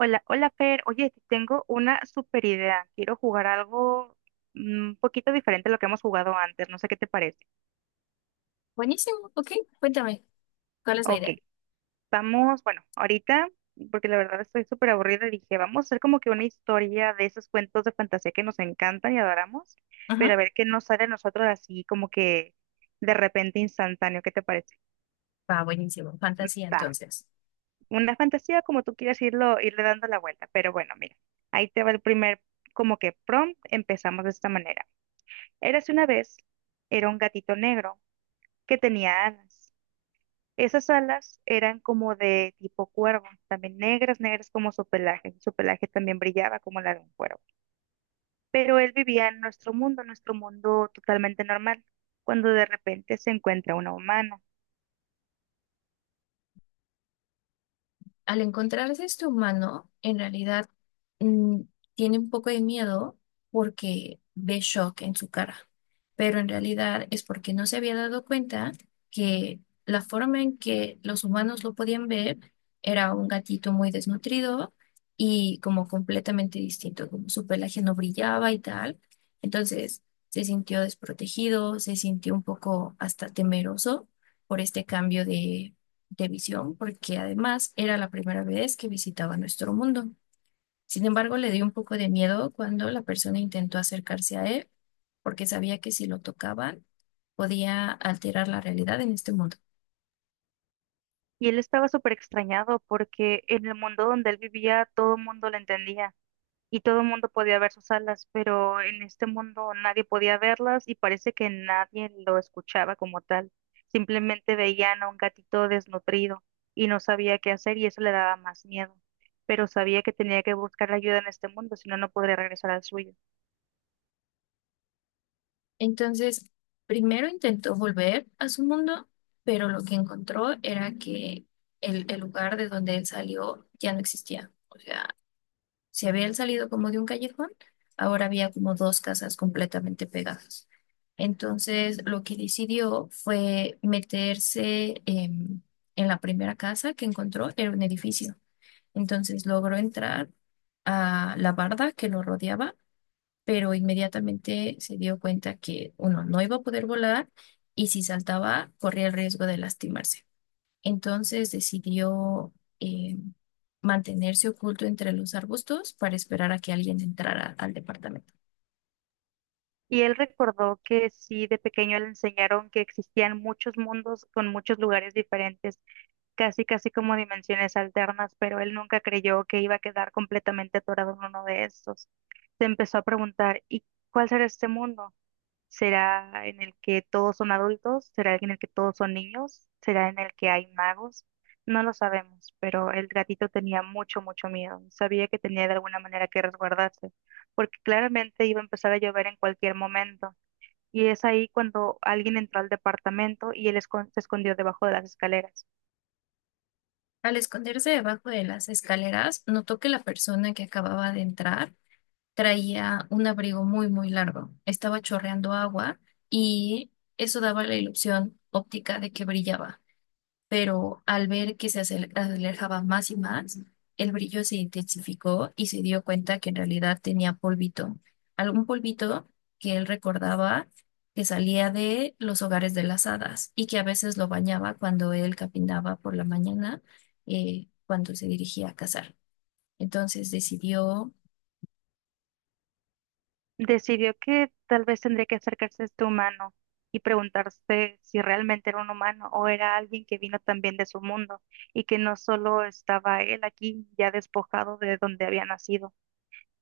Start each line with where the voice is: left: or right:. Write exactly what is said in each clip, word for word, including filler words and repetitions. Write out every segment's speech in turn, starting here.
right: Hola, hola Fer. Oye, te tengo una super idea. Quiero jugar algo mm, un poquito diferente a lo que hemos jugado antes. No sé qué te parece.
left: Buenísimo, ok. Cuéntame, ¿cuál es la
right: Ok,
left: idea?
right: vamos, bueno, ahorita, porque la verdad estoy súper aburrida, dije, vamos a hacer como que una historia de esos cuentos de fantasía que nos encantan y adoramos, pero a
left: Ujú.
right: ver qué nos sale a nosotros así como que de repente instantáneo. ¿Qué te parece?
left: Va, buenísimo. Fantasía,
right: Va,
left: entonces.
right: una fantasía como tú quieras irlo, irle dando la vuelta, pero bueno, mira, ahí te va el primer como que prompt. Empezamos de esta manera. Érase una vez, era un gatito negro que tenía alas. Esas alas eran como de tipo cuervo, también negras, negras como su pelaje. Su pelaje también brillaba como la de un cuervo. Pero él vivía en nuestro mundo, nuestro mundo totalmente normal, cuando de repente se encuentra una humana.
left: Al encontrarse este humano, en realidad mm, tiene un poco de miedo porque ve shock en su cara, pero en realidad es porque no se había dado cuenta que la forma en que los humanos lo podían ver era un gatito muy desnutrido y como completamente distinto, como su pelaje no brillaba y tal. Entonces se sintió desprotegido, se sintió un poco hasta temeroso por este cambio de de visión, porque además era la primera vez que visitaba nuestro mundo. Sin embargo, le dio un poco de miedo cuando la persona intentó acercarse a él, porque sabía que si lo tocaban podía alterar la realidad en este mundo.
right: Y él estaba súper extrañado porque en el mundo donde él vivía todo el mundo lo entendía, y todo el mundo podía ver sus alas, pero en este mundo nadie podía verlas y parece que nadie lo escuchaba como tal. Simplemente veían a un gatito desnutrido y no sabía qué hacer y eso le daba más miedo. Pero sabía que tenía que buscar ayuda en este mundo, si no, no podría regresar al suyo.
left: Entonces, primero intentó volver a su mundo, pero lo que encontró era que el, el lugar de donde él salió ya no existía. O sea, si habían salido como de un callejón, ahora había como dos casas completamente pegadas. Entonces, lo que decidió fue meterse em, en la primera casa que encontró, era un edificio. Entonces, logró entrar a la barda que lo rodeaba, pero inmediatamente se dio cuenta que, uno, no iba a poder volar y si saltaba, corría el riesgo de lastimarse. Entonces decidió eh, mantenerse oculto entre los arbustos para esperar a que alguien entrara al departamento.
right: Y él recordó que sí, de pequeño le enseñaron que existían muchos mundos con muchos lugares diferentes casi casi como dimensiones alternas, pero él nunca creyó que iba a quedar completamente atorado en uno de estos. Se empezó a preguntar, ¿y cuál será este mundo? ¿Será en el que todos son adultos? ¿Será en el que todos son niños? ¿Será en el que hay magos? No lo sabemos, pero el gatito tenía mucho, mucho miedo. Sabía que tenía de alguna manera que resguardarse, porque claramente iba a empezar a llover en cualquier momento. Y es ahí cuando alguien entró al departamento y él escon- se escondió debajo de las escaleras.
left: Al esconderse debajo de las escaleras, notó que la persona que acababa de entrar traía un abrigo muy, muy largo. Estaba chorreando agua y eso daba la ilusión óptica de que brillaba. Pero al ver que se acer- alejaba más y más, el brillo se intensificó y se dio cuenta que en realidad tenía polvito, algún polvito que él recordaba que salía de los hogares de las hadas y que a veces lo bañaba cuando él caminaba por la mañana, eh, cuando se dirigía a cazar. Entonces decidió,
right: Decidió que tal vez tendría que acercarse a este humano y preguntarse si realmente era un humano o era alguien que vino también de su mundo y que no solo estaba él aquí ya despojado de donde había nacido,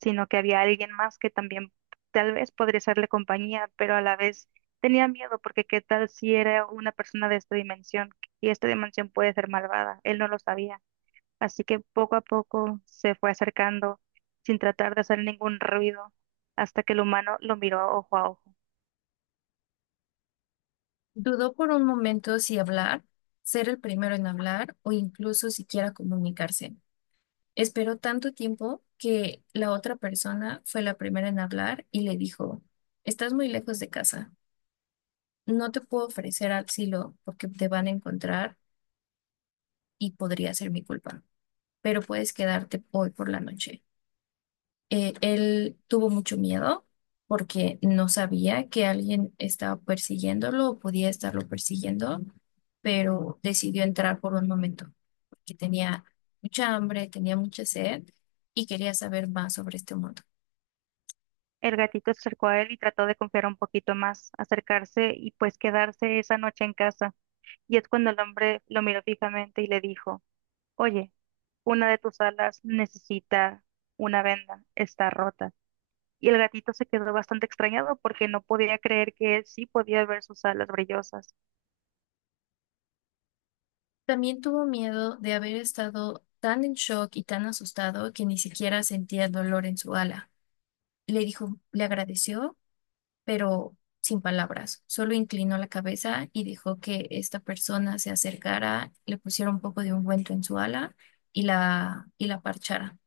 right: sino que había alguien más que también tal vez podría serle compañía, pero a la vez tenía miedo porque qué tal si era una persona de esta dimensión y esta dimensión puede ser malvada, él no lo sabía. Así que poco a poco se fue acercando sin tratar de hacer ningún ruido hasta que el humano lo miró ojo a ojo.
left: dudó por un momento si hablar, ser el primero en hablar o incluso siquiera comunicarse. Esperó tanto tiempo que la otra persona fue la primera en hablar y le dijo, estás muy lejos de casa, no te puedo ofrecer asilo porque te van a encontrar y podría ser mi culpa, pero puedes quedarte hoy por la noche. Eh, él tuvo mucho miedo porque no sabía que alguien estaba persiguiéndolo o podía estarlo persiguiendo, pero decidió entrar por un momento porque tenía mucha hambre, tenía mucha sed y quería saber más sobre este mundo.
right: El gatito se acercó a él y trató de confiar un poquito más, acercarse y pues quedarse esa noche en casa. Y es cuando el hombre lo miró fijamente y le dijo, oye, una de tus alas necesita una venda, está rota. Y el gatito se quedó bastante extrañado porque no podía creer que él sí podía ver sus alas brillosas.
left: También tuvo miedo de haber estado tan en shock y tan asustado que ni siquiera sentía dolor en su ala. Le dijo, le agradeció, pero sin palabras. Solo inclinó la cabeza y dejó que esta persona se acercara, le pusiera un poco de ungüento en su ala y la, y la parchara.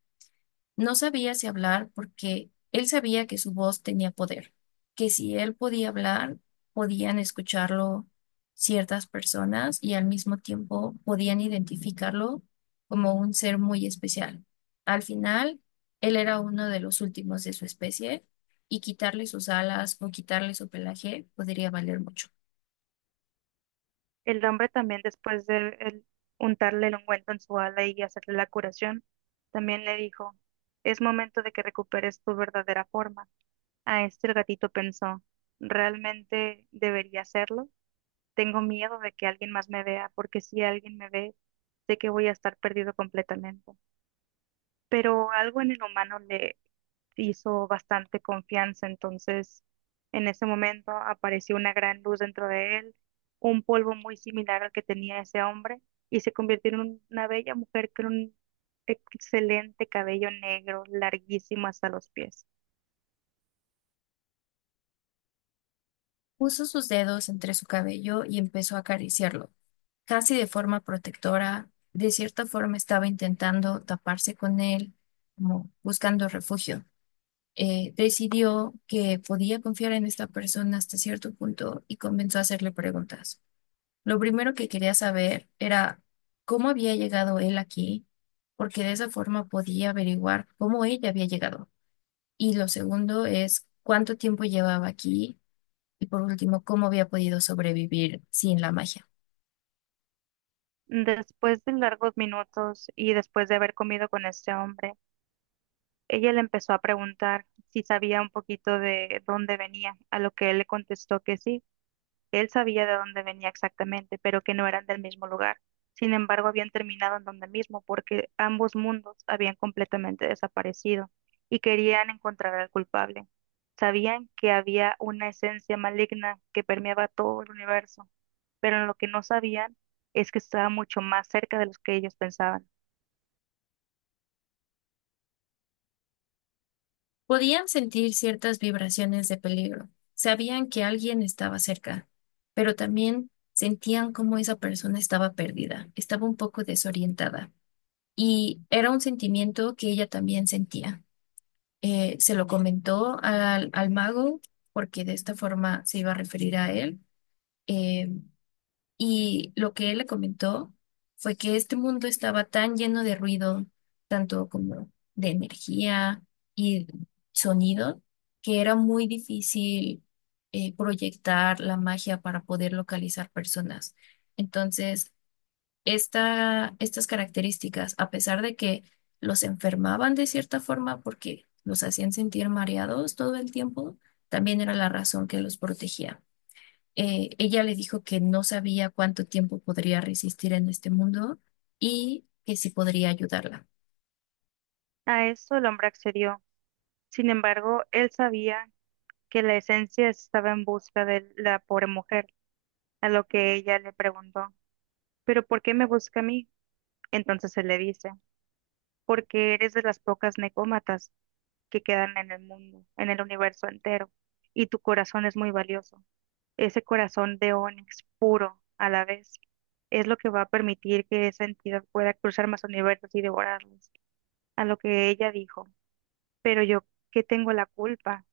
left: No sabía si hablar porque él sabía que su voz tenía poder, que si él podía hablar, podían escucharlo ciertas personas y al mismo tiempo podían identificarlo como un ser muy especial. Al final, él era uno de los últimos de su especie y quitarle sus alas o quitarle su pelaje podría valer mucho.
right: El hombre también, después de el- untarle el ungüento en su ala y hacerle la curación, también le dijo, es momento de que recuperes tu verdadera forma. A este el gatito pensó, ¿realmente debería hacerlo? Tengo miedo de que alguien más me vea, porque si alguien me ve, sé que voy a estar perdido completamente. Pero algo en el humano le hizo bastante confianza. Entonces, en ese momento apareció una gran luz dentro de él, un polvo muy similar al que tenía ese hombre, y se convirtió en un- una bella mujer con un excelente cabello negro, larguísimo hasta los pies.
left: Puso sus dedos entre su cabello y empezó a acariciarlo, casi de forma protectora, de cierta forma estaba intentando taparse con él, como buscando refugio. Eh, decidió que podía confiar en esta persona hasta cierto punto y comenzó a hacerle preguntas. Lo primero que quería saber era cómo había llegado él aquí, porque de esa forma podía averiguar cómo ella había llegado. Y lo segundo es cuánto tiempo llevaba aquí y por último, cómo había podido sobrevivir sin la magia.
right: Después de largos minutos y después de haber comido con este hombre, ella le empezó a preguntar si sabía un poquito de dónde venía, a lo que él le contestó que sí. Él sabía de dónde venía exactamente, pero que no eran del mismo lugar. Sin embargo, habían terminado en donde mismo porque ambos mundos habían completamente desaparecido y querían encontrar al culpable. Sabían que había una esencia maligna que permeaba todo el universo, pero lo que no sabían es que estaba mucho más cerca de lo que ellos pensaban.
left: Podían sentir ciertas vibraciones de peligro. Sabían que alguien estaba cerca, pero también sentían cómo esa persona estaba perdida, estaba un poco desorientada. Y era un sentimiento que ella también sentía. Eh, se lo comentó al, al mago porque de esta forma se iba a referir a él. Eh, y lo que él le comentó fue que este mundo estaba tan lleno de ruido, tanto como de energía y sonido, que era muy difícil eh, proyectar la magia para poder localizar personas. Entonces, esta, estas características, a pesar de que los enfermaban de cierta forma porque los hacían sentir mareados todo el tiempo, también era la razón que los protegía. Eh, ella le dijo que no sabía cuánto tiempo podría resistir en este mundo y que sí podría ayudarla.
right: A eso el hombre accedió. Sin embargo, él sabía que la esencia estaba en busca de la pobre mujer, a lo que ella le preguntó. Pero ¿por qué me busca a mí? Entonces él le dice, porque eres de las pocas necómatas que quedan en el mundo, en el universo entero, y tu corazón es muy valioso. Ese corazón de ónix puro a la vez es lo que va a permitir que esa entidad pueda cruzar más universos y devorarlos, a lo que ella dijo. Pero yo, ¿qué tengo la culpa?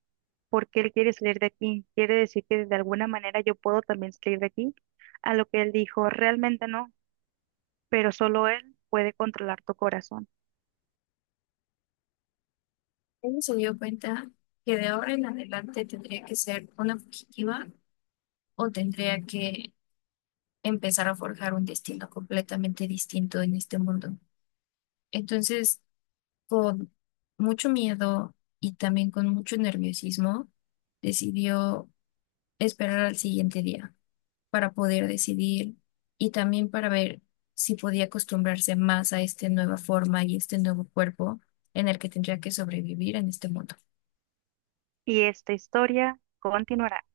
right: ¿Por qué él quiere salir de aquí? ¿Quiere decir que de alguna manera yo puedo también salir de aquí? A lo que él dijo, realmente no, pero solo él puede controlar tu corazón.
left: Ella se dio cuenta que de ahora en adelante tendría que ser una fugitiva o tendría que empezar a forjar un destino completamente distinto en este mundo. Entonces, con mucho miedo y también con mucho nerviosismo, decidió esperar al siguiente día, para poder decidir y también para ver si podía acostumbrarse más a esta nueva forma y este nuevo cuerpo en el que tendría que sobrevivir en este mundo.
right: Y esta historia continuará.